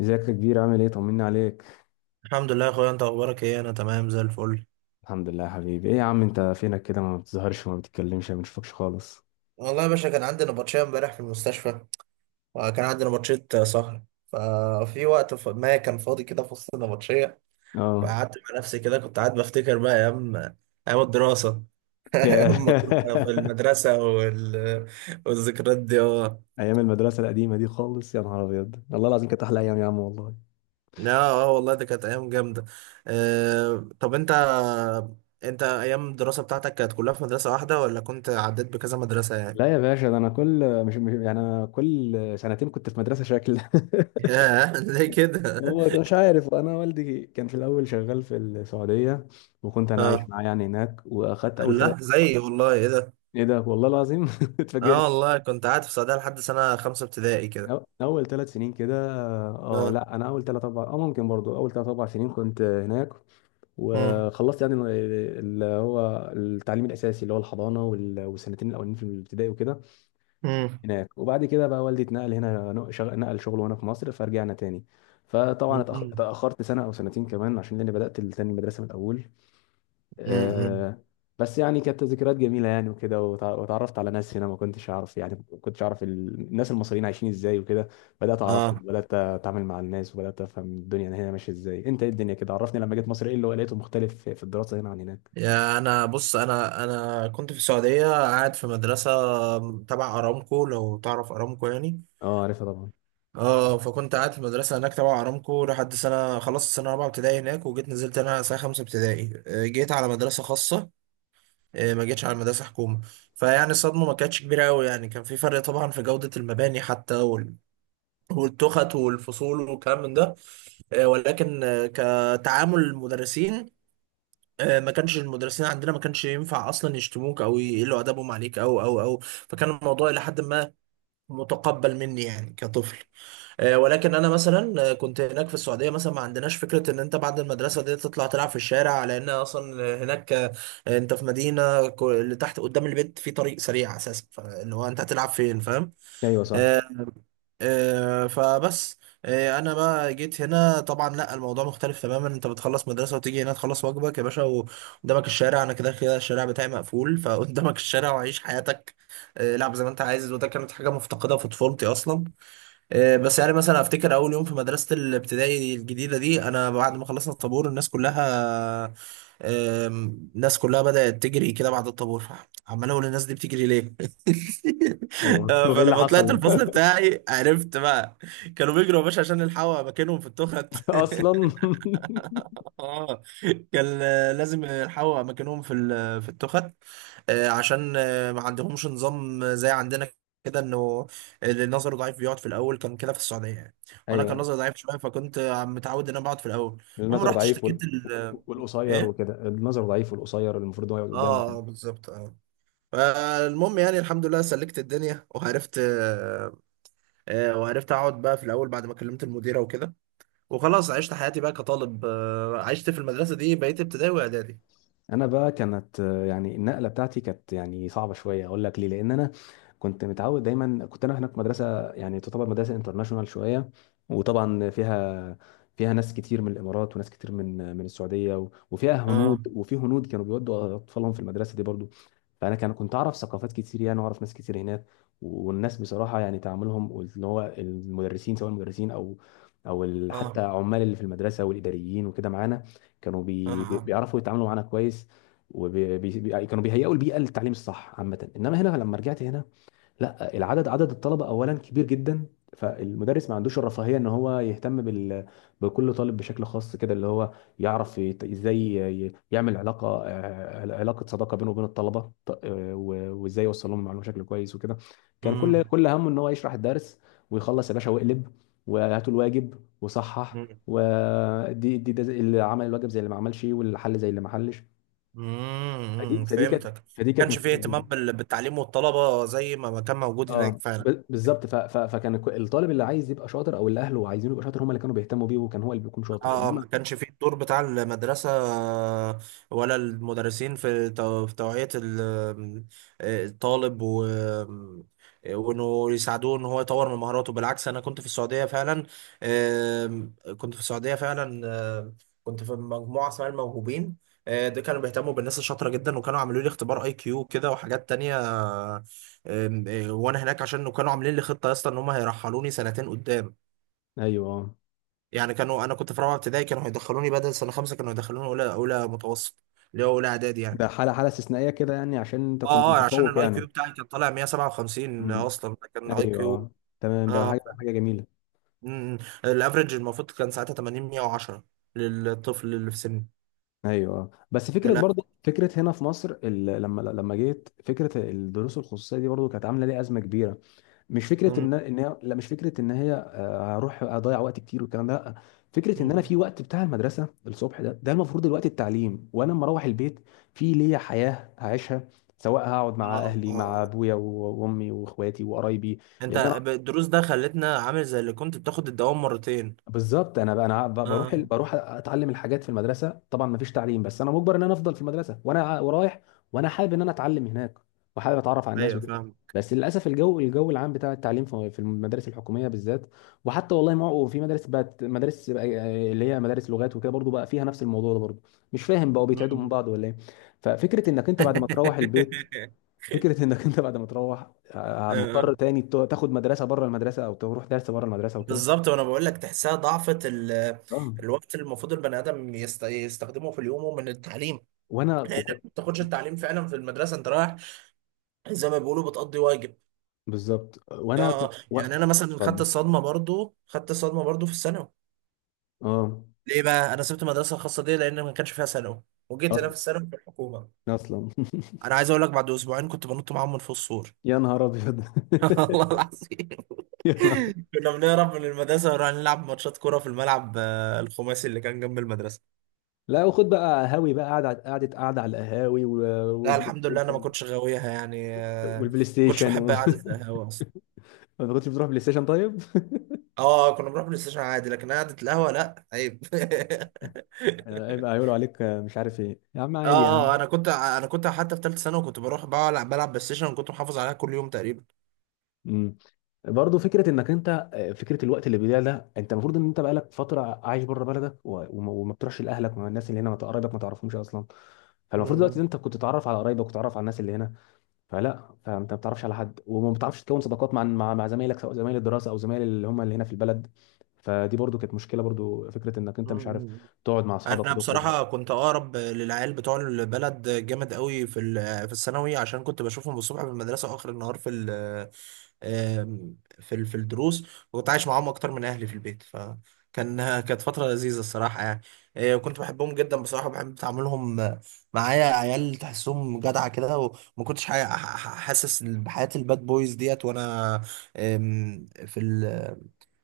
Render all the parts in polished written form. ازيك يا كبير، عامل ايه؟ طمني عليك. الحمد لله يا اخويا، انت اخبارك ايه؟ انا تمام زي الفل. الحمد لله يا حبيبي. ايه يا عم، انت فينك كده؟ ما بتظهرش وما بتتكلمش ما بنشوفكش خالص. والله يا باشا كان عندي نبطشية امبارح في المستشفى، وكان عندي نبطشية سهر. ففي وقت ما كان فاضي كده في وسط النبطشية، اه. فقعدت مع نفسي كده، كنت قاعد بفتكر بقى ايام، ايام الدراسة. ايام ما كنا في المدرسة والذكريات دي، اه. ايام المدرسه القديمه دي خالص، يا نهار ابيض! والله العظيم كانت احلى ايام يا عم والله. لا اه والله ده كانت ايام جامده. أه، طب انت، انت ايام الدراسه بتاعتك كانت كلها في مدرسه واحده، ولا كنت عديت بكذا مدرسه يعني؟ لا يا باشا، ده انا كل يعني انا كل سنتين كنت في مدرسه شكل. ياه، ليه كده؟ هو مش عارف، انا والدي كان في الاول شغال في السعوديه، وكنت انا عايش اه، معاه يعني هناك، واخدت اول ثلاث. لا زي، والله ايه ده؟ ايه ده! والله العظيم. اه اتفاجئت. والله كنت قاعد في السعودية لحد سنة خمسة ابتدائي كده. اول 3 سنين كده. اه، اه. لا، انا اول ثلاث اربع ممكن برضو اول ثلاث اربع سنين كنت هناك. مم. وخلصت يعني اللي هو التعليم الاساسي اللي هو الحضانه والسنتين الاولين في الابتدائي وكده مم. هناك. وبعد كده بقى والدي اتنقل هنا، نقل شغله هنا في مصر، فرجعنا تاني. فطبعا مم. اتاخرت سنه او سنتين كمان عشان لاني بدات تاني المدرسه من الاول. مم. آه، بس يعني كانت ذكريات جميله يعني وكده، وتعرفت على ناس هنا ما كنتش اعرف، يعني ما كنتش اعرف الناس المصريين عايشين ازاي وكده. بدات اعرفهم، اه، بدات اتعامل مع الناس، وبدات افهم الدنيا هنا ماشيه ازاي. انت ايه الدنيا كده؟ عرفني، لما جيت مصر ايه اللي لقيته مختلف في الدراسه هنا عن هناك؟ يا انا بص، انا كنت في السعودية قاعد في مدرسة تبع ارامكو، لو تعرف ارامكو يعني. اه، عارفها طبعا. اه، فكنت قاعد في مدرسة هناك تبع ارامكو لحد سنة، خلصت سنة رابعة ابتدائي هناك، وجيت نزلت هنا سنة خمسة ابتدائي. جيت على مدرسة خاصة، ما جيتش على مدرسة حكومة. فيعني الصدمة ما كانتش كبيرة أوي يعني، كان في فرق طبعا في جودة المباني حتى، والتخت والفصول والكلام من ده. ولكن كتعامل المدرسين، ما كانش المدرسين عندنا ما كانش ينفع اصلا يشتموك او يقلوا ادبهم عليك او فكان الموضوع الى حد ما متقبل مني يعني كطفل. ولكن انا مثلا كنت هناك في السعوديه مثلا ما عندناش فكره ان انت بعد المدرسه دي تطلع تلعب في الشارع، لان اصلا هناك انت في اللي تحت قدام البيت في طريق سريع اساسا، فاللي هو انت هتلعب فين؟ فاهم؟ ايوه، صح. آه، آه، فبس آه، انا بقى جيت هنا طبعا لا، الموضوع مختلف تماما. انت بتخلص مدرسه وتيجي هنا تخلص واجبك يا باشا، وقدامك الشارع، انا كده كده الشارع بتاعي مقفول، فقدامك الشارع وعيش حياتك، لعب زي ما انت عايز. وده كانت حاجه مفتقده في طفولتي اصلا. بس يعني مثلا افتكر اول يوم في مدرسه الابتدائي الجديده دي، انا بعد ما خلصنا الطابور، الناس كلها، الناس كلها بدات تجري كده بعد الطابور، عمال اقول الناس دي بتجري ليه. ايوه. طب ايه اللي فلما طلعت حصل؟ الفصل بتاعي عرفت بقى، كانوا بيجروا يا باشا عشان يلحقوا اماكنهم في التخت. اصلا؟ اه، كان لازم يلحقوا اماكنهم في في التخت، عشان ما عندهمش نظام زي عندنا كده، انه اللي نظره ضعيف بيقعد في الاول، كان كده في السعوديه يعني. وانا كان ايوه. نظري ضعيف شويه، فكنت متعود ان انا بقعد في الاول. المهم النظر رحت ضعيف اشتكيت ال... آه، والقصير ايه وكده. النظر ضعيف والقصير المفروض هو يقعد اه، قدامه. بالظبط اه. فالمهم يعني الحمد لله سلكت الدنيا وعرفت، وعرفت اقعد بقى في الاول بعد ما كلمت المديره وكده، وخلاص عشت حياتي بقى كطالب، عشت في المدرسه دي بقيت ابتدائي واعدادي. انا بقى كانت يعني النقله بتاعتي كانت يعني صعبه شويه. اقول لك ليه؟ لان انا كنت متعود دايما، كنت انا هناك في مدرسه يعني تعتبر مدرسه انترناشونال شويه، وطبعا فيها ناس كتير من الامارات، وناس كتير من السعوديه، وفيها اه هنود، وفي هنود كانوا بيودوا اطفالهم في المدرسه دي برضو. فانا كنت اعرف ثقافات كتير يعني، واعرف ناس كتير هناك. والناس بصراحه يعني تعاملهم، واللي هو المدرسين، سواء المدرسين او او حتى اه عمال اللي في المدرسه والاداريين وكده معانا، كانوا اه اه. بيعرفوا يتعاملوا معانا كويس، وكانوا بيهيئوا البيئه للتعليم الصح عامه. انما هنا لما رجعت هنا، لا، عدد الطلبه اولا كبير جدا. فالمدرس ما عندوش الرفاهيه ان هو يهتم بكل طالب بشكل خاص كده، اللي هو يعرف ازاي يعمل علاقه صداقه بينه وبين الطلبه، وازاي يوصل لهم المعلومه بشكل كويس وكده. كان كل امم. كل همه ان هو يشرح الدرس ويخلص يا باشا، واقلب وهاتوا الواجب وصحح. ودي دي ده زي- اللي عمل الواجب زي اللي ما عملش، واللي حل زي اللي ما حلش. فدي امم، فدي كانت فهمتك. ما فدي كانت كانش فيه مشكله اهتمام كبيرة. بالتعليم والطلبة زي ما ما كان موجود اه، هناك فعلا. بالظبط. فكان الطالب اللي عايز يبقى شاطر او اللي اهله عايزينه يبقى شاطر، هم اللي كانوا بيهتموا بيه، وكان هو اللي بيكون شاطر، اه، انما. ما كانش فيه الدور بتاع المدرسة ولا المدرسين في في توعية الطالب و وانه يساعدوه ان هو يطور من مهاراته. بالعكس، انا كنت في السعودية فعلا، كنت في السعودية فعلا، آم، كنت في مجموعة اسمها الموهوبين، ده كانوا بيهتموا بالناس الشاطرة جدا، وكانوا عاملوا لي اختبار اي كيو كده وحاجات تانية. آم، آه، وانا هناك عشان كانوا عاملين لي خطة يا اسطى ان هم هيرحلوني سنتين قدام. ايوه، آه. يعني كانوا، انا كنت في رابعه ابتدائي، كانوا هيدخلوني بدل سنه خمسه كانوا هيدخلوني اولى، اولى متوسط، اللي هو اولى اعدادي يعني. ده حاله استثنائيه كده يعني، عشان انت اه كنت اه، عشان متفوق الاي يعني. كيو بتاعي كان طالع 157 امم. اصلا، ده كان اي ايوه، كيو. آه. تمام، ده اه. حاجه جميله. أمم. الافرج المفروض كان ساعتها 80 110 للطفل اللي في سني. ايوه، آه. بس ده فكره، لا. برضه فكره هنا في مصر لما جيت، فكره الدروس الخصوصيه دي برضه كانت عامله لي ازمه كبيره. مش فكره أمم. ان هي، لا، مش فكره ان هي هروح اضيع وقت كتير والكلام ده، لا. فكره ان انا أمم. في وقت بتاع المدرسه الصبح ده المفروض الوقت التعليم، وانا لما اروح البيت في ليا حياه هعيشها، سواء هقعد اه مع اهلي اه مع اه، ابويا وامي واخواتي وقرايبي، انت لان انا. الدروس ده خلتنا عامل زي اللي كنت بتاخد الدوام مرتين. بالظبط. انا بقى انا اه آه. بروح اتعلم الحاجات في المدرسه طبعا ما فيش تعليم، بس انا مجبر ان انا افضل في المدرسه وانا ورايح، وانا حابب ان انا اتعلم هناك، وحابب اتعرف على الناس ايوه وكده. فاهم. بس للاسف الجو الجو العام بتاع التعليم في المدارس الحكوميه بالذات، وحتى والله ما هو في مدارس، بقت مدارس بقى اللي هي مدارس لغات وكده برضو بقى فيها نفس الموضوع ده برضو. مش فاهم بقوا بيتعدوا من أمم. بعض ولا ايه؟ ففكره انك انت بعد ما تروح البيت، فكره انك انت بعد ما تروح آه. آه. مضطر تاني تاخد مدرسه بره المدرسه او تروح درس بره المدرسه وكده. بالظبط، وانا بقول لك تحسها ضعفة آه. الوقت اللي المفروض البني ادم يستخدمه في اليوم من التعليم، وانا لانك ما بتاخدش التعليم فعلا في المدرسه، انت رايح زي ما بيقولوا بتقضي واجب. بالظبط. اه وانا آه. يعني انا مثلا خدت اتفضل. الصدمه برضو، خدت الصدمه برضو في الثانوي. اه. ليه بقى انا سبت المدرسه الخاصه دي؟ لان ما كانش فيها ثانوي، وجيت انا اصلا. في الثانوي في الحكومه. اصلا. انا عايز اقول لك بعد اسبوعين كنت بنط معاهم من فوق السور. يا نهار ابيض. والله العظيم. يا نهار. كنا بنهرب من المدرسه ونروح نلعب ماتشات كوره في الملعب، الخماسي اللي كان جنب المدرسه. لا، وخد بقى، هاوي بقى قاعده قاعده قاعده على القهاوي لا والبلاي الحمد لله انا ما ستيشن. كنتش غاويها يعني، ما والبلاي كنتش ستيشن بحب و... قعده القهوه اصلا. ما كنتش بتروح بلاي ستيشن طيب؟ اه، كنا بنروح بلاي ستيشن عادي، لكن قعده القهوه لا عيب. هيبقى هيقولوا عليك، مش عارف ايه يا عم، اه عادي يا اه، عم. انا كنت حتى في ثالثه ثانوي كنت بروح بقى بلعب بلاي ستيشن، وكنت محافظ عليها كل يوم تقريبا. امم برضه فكره انك انت، فكره الوقت اللي بيضيع ده، انت المفروض ان انت بقالك فتره عايش بره بلدك، وما بتروحش لاهلك، مع الناس اللي هنا، ما قرايبك ما تعرفهمش اصلا. فالمفروض دلوقتي إن م- انت كنت تتعرف على قرايبك وتتعرف على الناس اللي هنا. فلا، فانت ما بتعرفش على حد، وما بتعرفش تكون صداقات مع زمايلك، سواء زمايل الدراسه او زمايل اللي هم اللي هنا في البلد. فدي برضو كانت مشكله، برضو فكره انك م- انت مش عارف م- تقعد مع اصحابك انا وتخرج. بصراحه كنت اقرب للعيال بتوع البلد جامد قوي في الثانوي، عشان كنت بشوفهم الصبح في المدرسه واخر النهار في ال، في الدروس، وكنت عايش معاهم اكتر من اهلي في البيت، فكان كانت فتره لذيذه الصراحه يعني. وكنت بحبهم جدا بصراحه، بحب تعاملهم معايا. عيال تحسهم جدعه كده، وما كنتش حاسس بحياه الباد بويز ديت. وانا آم، في ال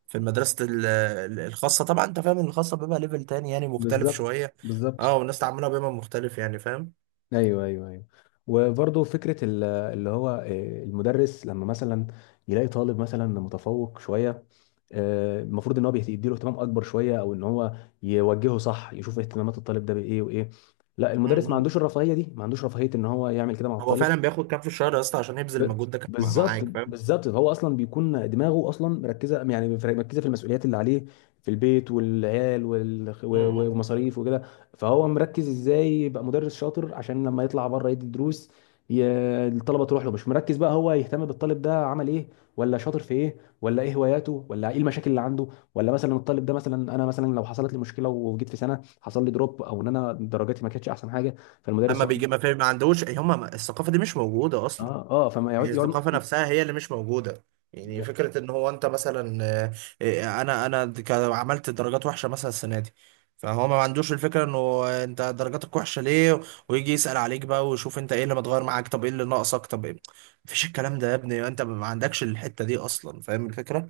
في المدرسة الخاصة طبعا انت فاهم ان الخاصة بيبقى ليفل تاني يعني مختلف بالظبط، شوية. بالظبط. اه، والناس تعاملها بيبقى مختلف يعني، فاهم؟ ايوه، ايوه، ايوه. وبرضو فكره اللي هو المدرس لما مثلا يلاقي طالب مثلا متفوق شويه، المفروض ان هو يديله اهتمام اكبر شويه، او ان هو يوجهه صح، يشوف اهتمامات الطالب ده بايه وايه. لا، م- المدرس ما م. عندوش الرفاهيه دي، ما عندوش رفاهيه ان هو يعمل كده مع هو الطالب. فعلا بياخد كام في الشهر يا اسطى عشان يبذل ب- المجهود ده كان بالظبط، معاك؟ فاهم؟ بالظبط. هو اصلا بيكون دماغه اصلا مركزه، يعني مركزه في المسؤوليات اللي عليه في البيت والعيال م- م. ومصاريف وكده. فهو مركز ازاي يبقى مدرس شاطر، عشان لما يطلع بره يدي دروس، ي- الطلبه تروح له، مش مركز بقى هو يهتم بالطالب ده عمل ايه، ولا شاطر في ايه، ولا ايه هواياته، ولا ايه المشاكل اللي عنده، ولا مثلا الطالب ده مثلا، انا مثلا لو حصلت لي مشكله وجيت في سنه حصل لي دروب، او ان انا درجاتي ما كانتش احسن حاجه، فالمدرس اما يقعد. بيجي ما فاهم، ما عندوش هم، الثقافة دي مش موجودة اصلا. اه، اه، فما هي يقعد يقعد. الثقافة نفسها هي اللي مش موجودة. يعني فكرة ان هو انت مثلا انا انا عملت درجات وحشة مثلا السنة دي، فهو ما عندوش الفكرة انه انت درجاتك وحشة ليه، ويجي يسأل عليك بقى ويشوف انت ايه اللي متغير معاك، طب ايه اللي ناقصك، طب ايه؟ مفيش الكلام ده يا ابني، انت ما عندكش الحتة دي اصلا، فاهم الفكرة؟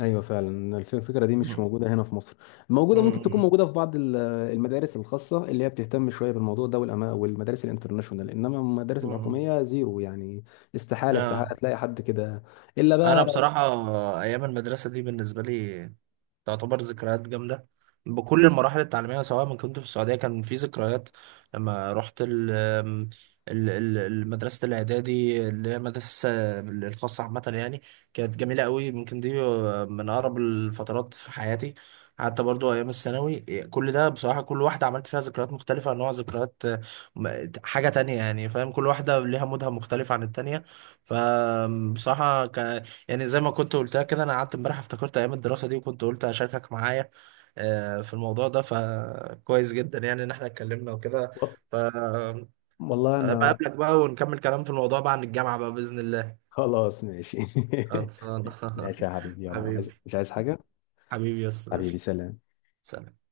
ايوه، فعلا الفكره دي مش مم. موجوده هنا في مصر. موجوده، ممكن تكون مم. موجوده في بعض المدارس الخاصه اللي هي بتهتم شويه بالموضوع ده، والمدارس الانترناشونال. انما المدارس مم. الحكوميه زيرو يعني، استحاله استحاله آه. تلاقي حد كده الا انا بقى. بصراحة ايام المدرسة دي بالنسبة لي تعتبر ذكريات جامدة، بكل المراحل التعليمية، سواء ما كنت في السعودية كان في ذكريات، لما رحت المدرسة الإعدادي، اللي هي المدرسة الخاصة عامة يعني، كانت جميلة قوي. يمكن دي من أقرب الفترات في حياتي. حتى برضو أيام الثانوي، كل ده بصراحة كل واحدة عملت فيها ذكريات مختلفة، نوع ذكريات حاجة تانية يعني، فاهم؟ كل واحدة ليها مودها مختلف عن التانية. فبصراحة يعني زي ما كنت قلتها كده، انا قعدت امبارح افتكرت ايام الدراسه دي، وكنت قلت اشاركك معايا في الموضوع ده. فكويس جدا يعني ان احنا اتكلمنا وكده. و- فبقابلك والله انا، بقى ونكمل كلام في الموضوع بعد الجامعه بقى باذن الله. خلاص ماشي. خلصان. ماشي يا حبيبي، يلا، عايز حبيبي، مش عايز حاجه؟ حبيبي يا استاذ. حبيبي، سلام. سلام.